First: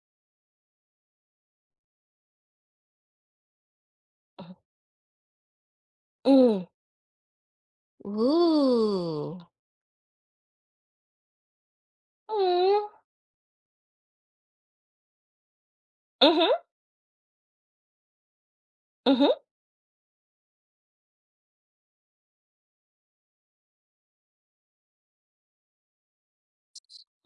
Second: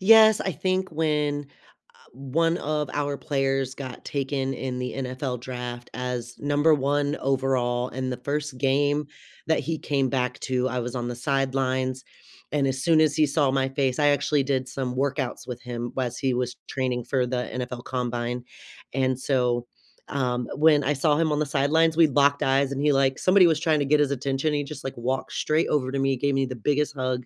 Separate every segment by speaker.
Speaker 1: Yes, I think when, uh, 1 of our players got
Speaker 2: Uh-huh.
Speaker 1: taken in the NFL draft as
Speaker 2: Mm.
Speaker 1: number 1 overall in the 1st game
Speaker 2: Whoo.
Speaker 1: that he came back to- I was on the sidelines- and as
Speaker 2: Aw.
Speaker 1: soon as he saw my face I actually did some workouts with him whilst he
Speaker 2: Mhm.
Speaker 1: was training for the NFL Combine, and
Speaker 2: Mhm.
Speaker 1: so, um, when I saw him on the sidelines, we locked eyes and he like somebody was trying to get his attention, and he just, like, walked straight over to me, gave me the biggest hug,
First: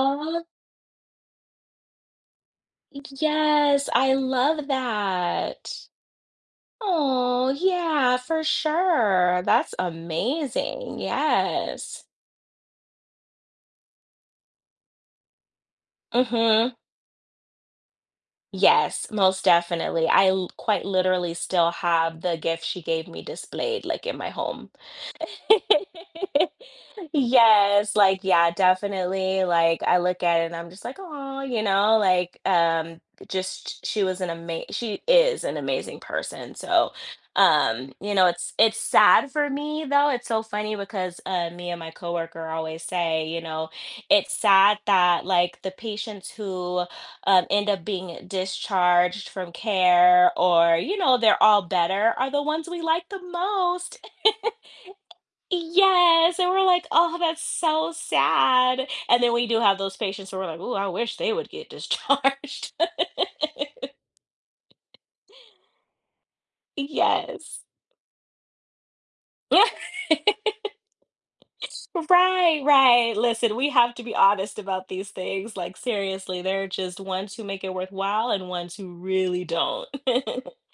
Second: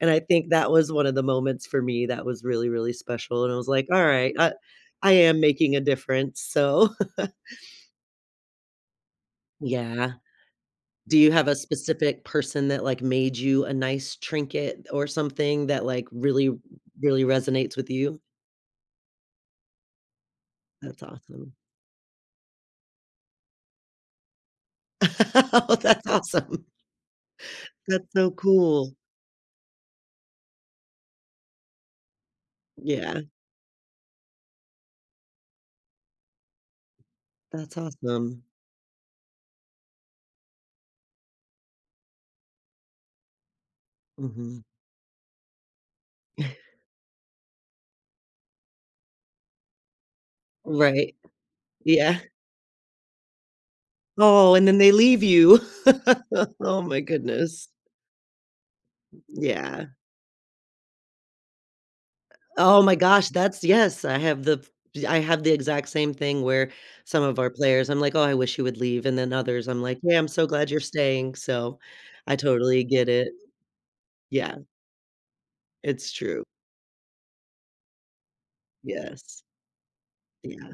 Speaker 1: and I think that was one of the moments for me that was really, really
Speaker 2: Ec
Speaker 1: special, and I was like,
Speaker 2: yes, I
Speaker 1: "Alright, I
Speaker 2: love
Speaker 1: I am making a
Speaker 2: that.
Speaker 1: difference, so"
Speaker 2: Aw, yeah, for sure, that's
Speaker 1: Yeah.
Speaker 2: amazing,
Speaker 1: Do you have a
Speaker 2: yes.
Speaker 1: specific person that, like, made you a nice trinket or something that, like, really
Speaker 2: Mhm.
Speaker 1: really resonates with you?
Speaker 2: Yes, most definitely. I l quite
Speaker 1: That's
Speaker 2: literally
Speaker 1: awesome.
Speaker 2: still have the gift she gave me displayed, like, in my home.
Speaker 1: Oh, that's awesome.
Speaker 2: Yes,
Speaker 1: That's
Speaker 2: like,
Speaker 1: so
Speaker 2: yeah,
Speaker 1: cool.
Speaker 2: definitely, like, I look at it and I'm just like, "Aw," you know, like, um,
Speaker 1: Yeah.
Speaker 2: just she was an ama she is an amazing person, so,
Speaker 1: That's
Speaker 2: um, you know,
Speaker 1: awesome.
Speaker 2: it's it's sad for me though, it's so funny because, uh, me and my co-worker always say, you know, it's
Speaker 1: Mhm.
Speaker 2: sad that, like, the patients who, um, end up being discharged from care or, you
Speaker 1: Right.
Speaker 2: know, they're all better,
Speaker 1: Yeah.
Speaker 2: are the ones we like the most.
Speaker 1: Oh, and then they leave you.
Speaker 2: Yes, and we're
Speaker 1: Oh
Speaker 2: like,
Speaker 1: my
Speaker 2: "Oh, that's
Speaker 1: goodness.
Speaker 2: so sad." And then we do have
Speaker 1: Yeah.
Speaker 2: those patients who we're like, "Ooh, I wish they would get
Speaker 1: Eh,
Speaker 2: discharged."
Speaker 1: oh my gosh, that's yes, I have the f I have the exact same thing where some of our
Speaker 2: Yes.
Speaker 1: players I'm like, "Oh, I wish he would leave," and then others, I'm like, "Yeah, I'm so glad you're staying," so I
Speaker 2: Right,
Speaker 1: totally get
Speaker 2: right,
Speaker 1: it.
Speaker 2: listen, we have to be
Speaker 1: Yeah.
Speaker 2: honest about these things. Like,
Speaker 1: It's
Speaker 2: seriously,
Speaker 1: true.
Speaker 2: there are just ones who make it worthwhile and ones who
Speaker 1: Yes.
Speaker 2: really don't.
Speaker 1: Yeah.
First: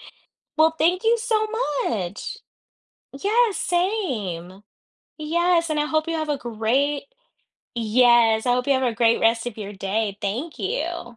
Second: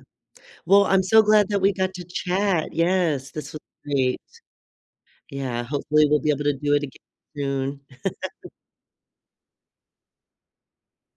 Speaker 2: Well,
Speaker 1: Well,
Speaker 2: thank
Speaker 1: I'm
Speaker 2: you
Speaker 1: so
Speaker 2: so
Speaker 1: glad that we got to
Speaker 2: much.
Speaker 1: chat. Yes,
Speaker 2: Yeah,
Speaker 1: this was great.
Speaker 2: same.
Speaker 1: Yeah,
Speaker 2: Yes, and I
Speaker 1: hopefully
Speaker 2: hope you
Speaker 1: we'll
Speaker 2: have
Speaker 1: be
Speaker 2: a
Speaker 1: able to do it agai
Speaker 2: great
Speaker 1: soon.
Speaker 2: yes, I hope you have a great rest of your day, thank you.